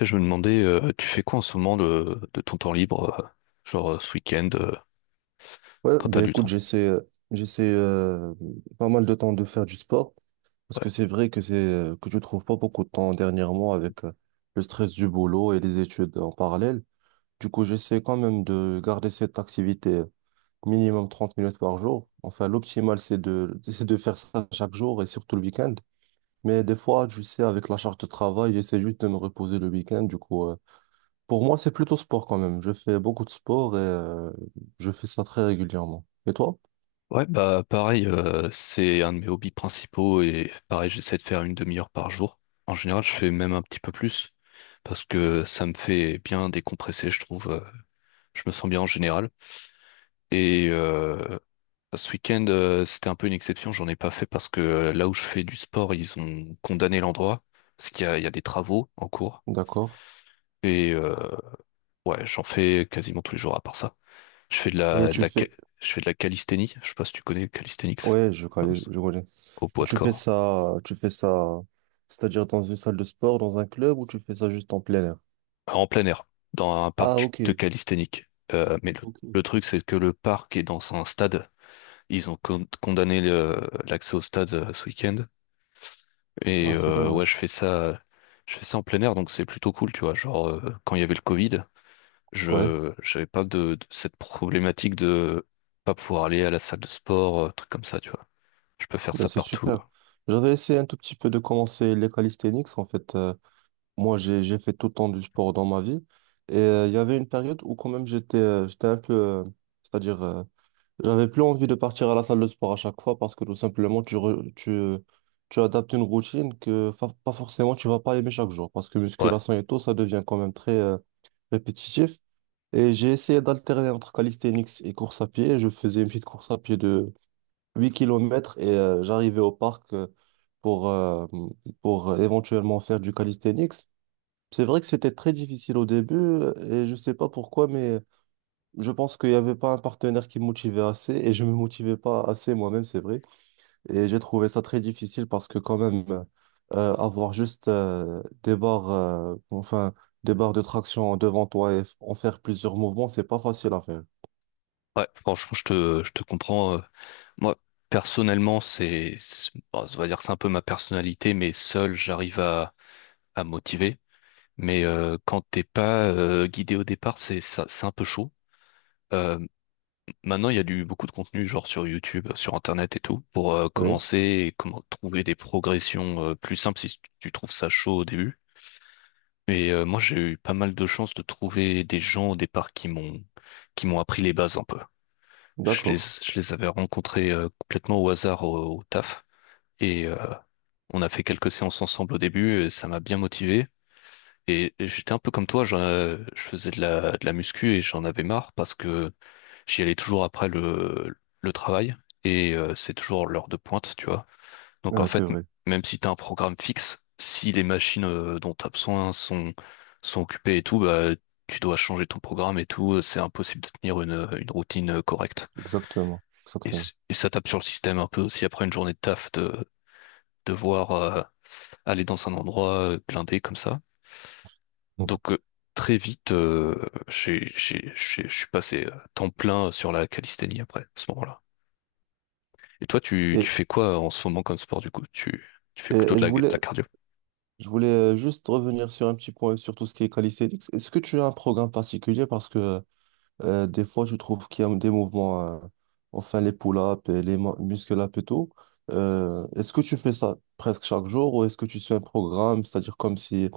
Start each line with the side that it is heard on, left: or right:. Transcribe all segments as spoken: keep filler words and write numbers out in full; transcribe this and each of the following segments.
left: Et Je me demandais, euh, tu fais quoi en ce moment de, de ton temps libre, euh, genre euh, ce week-end, euh,
right: Ouais,
left: quand t'as
right: ben
left: du
right: écoute,
left: temps?
right: j'essaie, euh, j'essaie euh, pas mal de temps de faire du sport parce
left: Ouais.
right: que c'est vrai que c'est euh, que je trouve pas beaucoup de temps dernièrement avec euh, le stress du boulot et les études en parallèle. Du coup, j'essaie quand même de garder cette activité euh, minimum trente minutes par jour. Enfin, l'optimal, c'est de, c'est de faire ça chaque jour et surtout le week-end. Mais des fois, je sais, avec la charge de travail, j'essaie juste de me reposer le week-end. Du coup, euh, pour moi, c'est plutôt sport quand même. Je fais beaucoup de sport et euh, je fais ça très régulièrement. Et toi?
left: Ouais, bah pareil, euh, c'est un de mes hobbies principaux et pareil, j'essaie de faire une demi-heure par jour. En général, je fais même un petit peu plus parce que ça me fait bien décompresser, je trouve. Euh, je me sens bien en général. Et euh, ce week-end, euh, c'était un peu une exception, j'en ai pas fait parce que euh, là où je fais du sport, ils ont condamné l'endroit parce qu'il y a, il y a des travaux en cours.
right: D'accord.
left: Et euh, Ouais, j'en fais quasiment tous les jours à part ça. Je fais de
right: Et
left: la, de
right: tu
left: la, ca-
right: fais...
left: je fais de la calisthénie. Je sais pas si tu connais calisthenics, je
right: Ouais, je connais,
left: pense.
right: je connais.
left: Au
right: Et
left: poids de
right: tu fais
left: corps.
right: ça, tu fais ça, c'est-à-dire dans une salle de sport, dans un club, ou tu fais ça juste en plein air?
left: En plein air. Dans un parc
right: Ah,
left: du-
right: ok.
left: de calisthénique. Euh, mais le,
right: Ok.
left: le truc, c'est que le parc est dans un stade. Ils ont con- condamné le- l'accès au stade euh, ce week-end. Et
right: Ah, c'est
left: euh, ouais, je
right: dommage.
left: fais ça, je fais ça en plein air, donc c'est plutôt cool, tu vois. Genre, euh, quand il y avait le Covid,
right: Ouais,
left: je j'avais pas de, de cette problématique de pas pouvoir aller à la salle de sport, euh, truc comme ça, tu vois. Je peux faire
right: ben
left: ça
right: c'est
left: partout.
right: super. J'avais essayé un tout petit peu de commencer les calisthenics. En fait, euh, moi, j'ai, j'ai fait tout le temps du sport dans ma vie. Et euh, il y avait une période où quand même j'étais euh, j'étais un peu, euh, c'est-à-dire euh, j'avais plus envie de partir à la salle de sport à chaque fois parce que tout simplement, tu, re- tu, tu adaptes une routine que fa- pas forcément tu vas pas aimer chaque jour parce que
left: Ouais,
right: musculation et tout, ça devient quand même très euh, répétitif. Et j'ai essayé d'alterner entre calisthenics et course à pied. Je faisais une petite course à pied de huit kilomètres et euh, j'arrivais au parc euh, pour, euh, pour éventuellement faire du calisthenics. C'est vrai que c'était très difficile au début euh, et je sais pas pourquoi, mais je pense qu'il n'y avait pas un partenaire qui me motivait assez et je me motivais pas assez moi-même, c'est vrai. Et j'ai trouvé ça très difficile parce que quand même, euh, avoir juste euh, des barres, euh, enfin, des barres de traction devant toi et f- en faire plusieurs mouvements, c'est pas facile à faire.
left: ouais, franchement, je te, je te comprends. euh, Moi, personnellement, c'est, c'est- bon, ça va dire que c'est un peu ma personnalité, mais seul, j'arrive à, à motiver. Mais euh, quand t'es pas euh, guidé au départ, c'est ça, c'est un peu chaud. Euh, Maintenant, il y a du beaucoup de contenu, genre sur YouTube, sur Internet et tout, pour euh,
right: Oui,
left: commencer et comment trouver des progressions euh, plus simples si tu trouves ça chaud au début. Et euh, moi, j'ai eu pas mal de chance de trouver des gens au départ qui m'ont qui m'ont appris les bases un peu. Je les,
right: d'accord.
left: je les avais rencontrés euh, complètement au hasard au, au taf. Et euh, on a fait quelques séances ensemble au début, et ça m'a bien motivé. Et j'étais un peu comme toi, j'en- euh, je faisais de la, de la muscu et j'en avais marre parce que j'y allais toujours après le, le travail. Et euh, c'est toujours l'heure de pointe, tu vois. Donc en
right: Ouais, c'est
left: fait, m-
right: vrai.
left: même si tu as un programme fixe, si les machines euh, dont tu as besoin sont, sont occupées et tout, bah, tu dois changer ton programme et tout, euh, c'est impossible de tenir une, euh, une routine euh, correcte.
right: Exactement.
left: Et,
right: Exactement.
left: c- et ça tape sur le système un peu aussi après une journée de taf de devoir euh, aller dans un endroit euh, blindé comme ça. Donc euh, très vite, euh, j'ai, j'ai, j'ai- je suis passé euh, temps plein sur la calisthénie après, à ce moment-là. Et toi, tu, tu
right: Et,
left: fais quoi en ce moment comme sport du coup? Tu, tu fais
right: et-
left: plutôt
right: et
left: de
right: je
left: la, de la
right: voulais,
left: cardio?
right: je voulais euh, juste revenir sur un petit point, sur tout ce qui est calisthenics. Est-ce que tu as un programme particulier? Parce que euh, des fois, je trouve qu'il y a des mouvements, euh, enfin les pull-ups et les mu- muscle-ups et tout. Euh, est-ce que tu fais ça presque chaque jour ou est-ce que tu suis un programme, c'est-à-dire comme si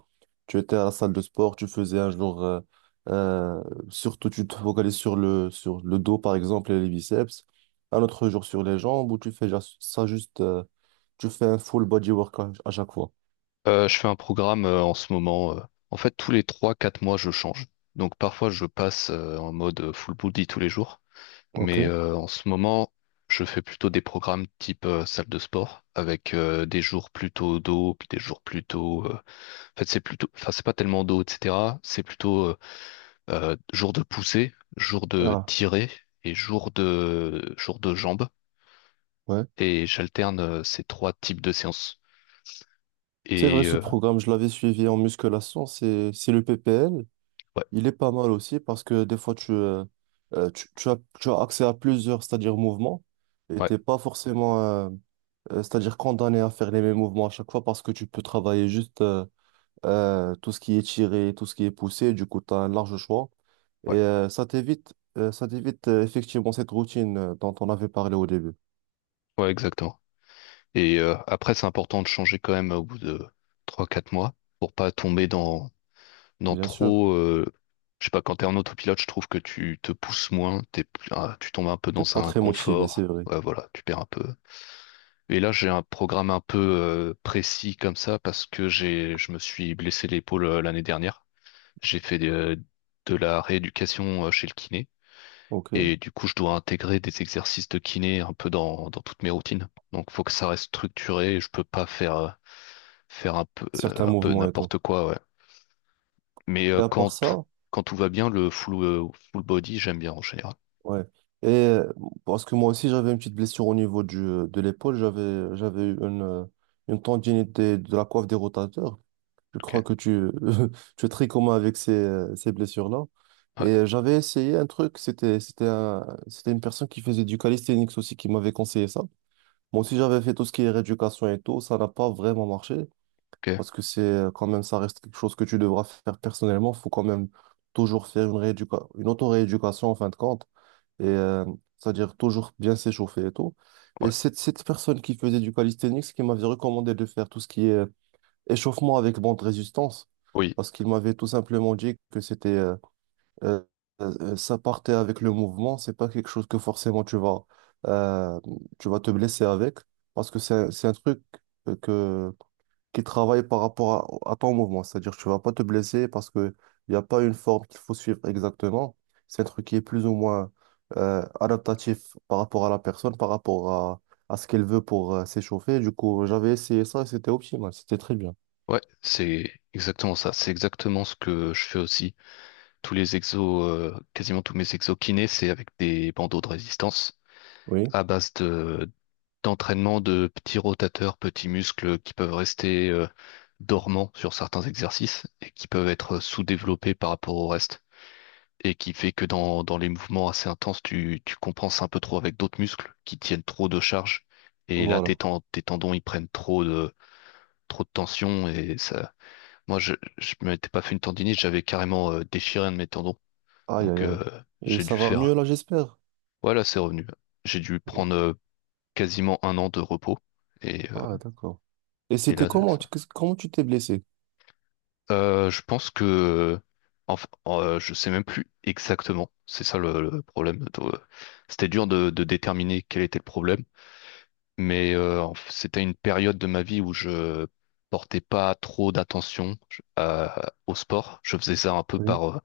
right: tu étais à la salle de sport, tu faisais un jour, euh, euh, surtout tu te focalises sur le, sur le dos par exemple et les biceps, un autre jour sur les jambes ou tu fais ja- ça juste, euh, tu fais un full body workout à chaque fois.
left: Euh, je fais un programme euh, en ce moment. Euh, en fait, tous les trois-quatre mois, je change. Donc parfois, je passe euh, en mode euh, full body tous les jours.
right: Ok.
left: Mais euh, en ce moment, je fais plutôt des programmes type euh, salle de sport, avec euh, des jours plutôt dos, puis des jours plutôt... euh, En fait, c'est plutôt... Enfin, c'est pas tellement dos, et cetera. C'est plutôt euh, euh, jour de poussée, jour de
right: Ah,
left: tirer et jour de, jour de jambes.
right: ouais.
left: Et j'alterne euh, ces trois types de séances.
right: C'est vrai,
left: Et
right: ce
left: euh,
right: programme, je l'avais suivi en musculation, c'est c'est le P P L.
left: ouais,
right: Il est pas mal aussi parce que des fois, tu, euh, euh, tu, tu as, tu as accès à plusieurs, c'est-à-dire mouvements, et
left: ouais,
right: t'es pas forcément, euh, euh, c'est-à-dire condamné à faire les mêmes mouvements à chaque fois parce que tu peux travailler juste euh, euh, tout ce qui est tiré, tout ce qui est poussé, du coup, tu as un large choix. Et
left: ouais,
right: euh, ça t'évite, euh, ça t'évite euh, effectivement cette routine euh, dont on avait parlé au début.
left: ouais, exactement. Et euh, après, c'est important de changer quand même au bout de trois quatre mois pour pas tomber dans, dans
right: Bien sûr,
left: trop. Euh, je sais pas, quand t'es en autopilote, je trouve que tu te pousses moins, t'es, plus- ah, tu tombes un peu
right: t'es
left: dans
right: pas
left: un
right: très motivé, c'est
left: confort.
right: vrai.
left: Ouais, voilà, tu perds un peu. Et là, j'ai un programme un peu euh, précis comme ça parce que j'ai, je me suis blessé l'épaule euh, l'année dernière. J'ai fait de, de la rééducation euh, chez le kiné.
right: Ok,
left: Et du coup, je dois intégrer des exercices de kiné un peu dans, dans toutes mes routines. Donc, faut que ça reste structuré. Je peux pas faire. Euh, faire un peu,
right: certains
left: euh, un peu
right: mouvements et tout.
left: n'importe quoi, ouais. Mais euh,
right: Mais à
left: quand
right: part
left: tout,
right: ça,
left: quand tout va bien, le full, euh, full body, j'aime bien en général.
right: ouais. Et euh, parce que moi aussi, j'avais une petite blessure au niveau du, euh, de l'épaule. J'avais, j'avais eu une, euh, une tendinite des- de, la coiffe des rotateurs. Je
left: Ok,
right: crois que tu, tu es très commun avec ces, euh, ces blessures-là. Et
left: ouais,
right: euh, j'avais essayé un truc. C'était, c'était un- c'était une personne qui faisait du calisthenics aussi qui m'avait conseillé ça. Moi aussi, j'avais fait tout ce qui est rééducation et tout. Ça n'a pas vraiment marché
left: ok,
right: parce que c'est euh, quand même, ça reste quelque chose que tu devras faire personnellement. Il faut quand même toujours faire une rééducation, une auto-rééducation en fin de compte et euh, c'est-à-dire toujours bien s'échauffer et tout. Et
left: ouais,
right: c'est cette personne qui faisait du calisthenics qui m'avait recommandé de faire tout ce qui est euh, échauffement avec bande résistance,
left: oui,
right: parce qu'il m'avait tout simplement dit que c'était euh, euh, euh, ça partait avec le mouvement, c'est pas quelque chose que forcément tu vas euh, tu vas te blesser avec, parce que c'est c'est un truc euh, que qui travaille par rapport à, à ton mouvement. C'est-à-dire que tu vas pas te blesser parce que il n'y a pas une forme qu'il faut suivre exactement. C'est un truc qui est plus ou moins euh, adaptatif par rapport à la personne, par rapport à, à ce qu'elle veut pour euh, s'échauffer. Du coup, j'avais essayé ça et c'était optimal, c'était très bien.
left: ouais, c'est exactement ça. C'est exactement ce que je fais aussi. Tous les exos, euh, quasiment tous mes exos kinés, c'est avec des bandeaux de résistance
right: Oui,
left: à base de d'entraînement de petits rotateurs, petits muscles qui peuvent rester euh, dormants sur certains exercices et qui peuvent être sous-développés par rapport au reste, et qui fait que dans, dans les mouvements assez intenses, tu, tu compenses un peu trop avec d'autres muscles qui tiennent trop de charge. Et là, tes,
right: voilà.
left: ten- tes tendons, ils prennent trop de, trop de tension. Et ça, moi, je, je m'étais pas fait une tendinite, j'avais carrément euh, déchiré un de mes tendons.
right: Aïe,
left: Donc,
right: aïe, aïe.
left: euh,
right: Et
left: j'ai dû
right: ça va mieux
left: faire.
right: là, j'espère.
left: Voilà, c'est revenu. J'ai dû
right: Oui.
left: prendre euh, quasiment un an de repos. Et, euh,
right: Ah, d'accord. Et
left: et
right: c'était
left: là, là,
right: comment? Tu-
left: ça.
right: qu'est-ce- Comment tu t'es blessé?
left: Euh, je pense que. Euh, Enfin, euh, je sais même plus exactement. C'est ça le, le problème. Euh, C'était dur de de déterminer quel était le problème. Mais euh, en f- c'était une période de ma vie où je portais pas trop d'attention je- à- au sport. Je faisais ça un peu
right: Oui,
left: par, euh,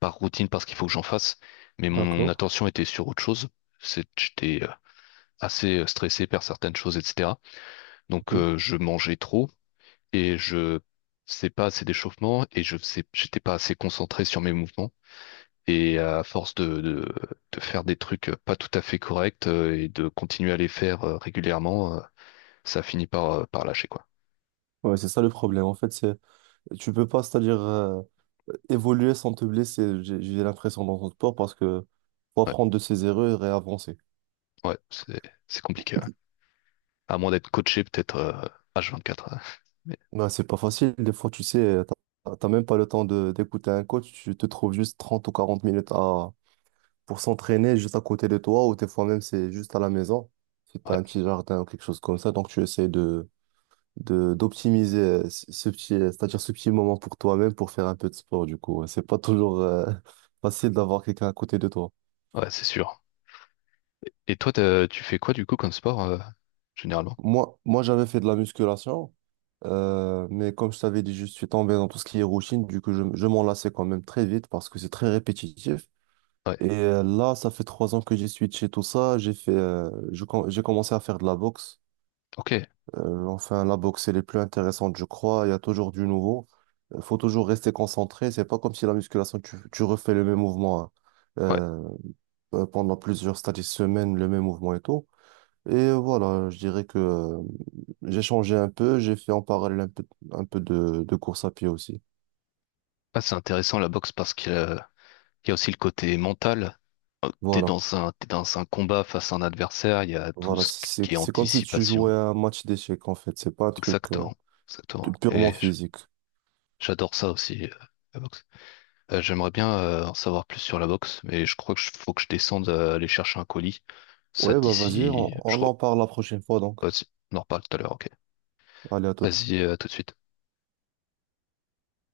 left: par routine parce qu'il faut que j'en fasse. Mais mon mon
right: d'accord.
left: attention était sur autre chose. C'est- J'étais euh, assez euh, stressé par certaines choses, et cetera.
right: Ok.
left: Donc euh, je mangeais trop et je faisais pas assez d'échauffement et je faisais, j'étais pas assez concentré sur mes mouvements. Et à force de, de, de faire des trucs euh, pas tout à fait corrects euh, et de continuer à les faire euh, régulièrement, ça finit par, euh, par lâcher, quoi.
right: Ouais, c'est ça le problème. En fait, c'est tu peux pas, c'est-à-dire euh, évoluer sans te blesser, j'ai j'ai l'impression dans ton sport, parce que faut
left: Ouais,
right: apprendre de ses erreurs et avancer.
left: ouais, c'est, c'est compliqué, ouais. À moins d'être coaché peut-être euh, H vingt-quatre. Ouais. Mais
right: Bah, c'est pas facile, des fois, tu sais, euh, t'as t'as même pas le temps de d'écouter un coach, tu te trouves juste trente ou quarante minutes à, pour s'entraîner juste à côté de toi, ou des fois même c'est juste à la maison, si t'as
left: ouais,
right: un petit jardin ou quelque chose comme ça, donc tu essaies de, de, d'optimiser euh, ce ce petit, euh, c'est-à-dire ce petit moment pour toi-même pour faire un peu de sport, du coup. Ouais. C'est pas toujours euh, facile d'avoir quelqu'un à côté de toi.
left: ouais, c'est sûr. Et toi, t'as- tu fais quoi du coup comme sport, euh, généralement?
right: Moi, moi j'avais fait de la musculation, euh, mais comme je t'avais dit, je suis tombé dans tout ce qui est routine, du coup, je, je m'en lassais quand même très vite parce que c'est très répétitif.
left: Ouais,
right: Et euh, là, ça fait trois ans que j'ai switché tout ça. J'ai fait, euh, je com- j'ai commencé à faire de la boxe.
left: ok,
right: Euh, enfin, la boxe, elle est plus intéressante, je crois. Il y a toujours du nouveau. Il faut toujours rester concentré. C'est pas comme si la musculation, tu, tu refais le même mouvement hein,
left: ouais.
right: euh, euh, pendant plusieurs stades de semaines, le même mouvement et tout. Et voilà, je dirais que euh, j'ai changé un peu, j'ai fait en parallèle un peu, un peu de, de course à pied aussi.
left: Ah, c'est intéressant la boxe parce qu'il y a il y a aussi le côté mental. Euh, T'es
right: Voilà,
left: dans un, t'es dans un combat face à un adversaire, il y a tout
right: voilà,
left: ce
right: c'est,
left: qui est
right: c'est comme si tu jouais
left: anticipation.
right: à un match d'échecs en fait, c'est pas un truc euh,
left: Exactement, exactement.
right: purement
left: Et j-
right: physique.
left: j'adore ça aussi, euh, la boxe. Euh, j'aimerais bien euh, en savoir plus sur la box, mais je crois que je- faut que je descende euh, aller chercher un colis. Ça te
right: Ouais,
left: dit
right: bah vas-y, on,
left: si je
right: on
left: re...
right: en parle la prochaine fois donc.
left: vas-y, on en reparle tout à l'heure, ok.
right: Allez, à toute.
left: Vas-y, euh, à tout de suite.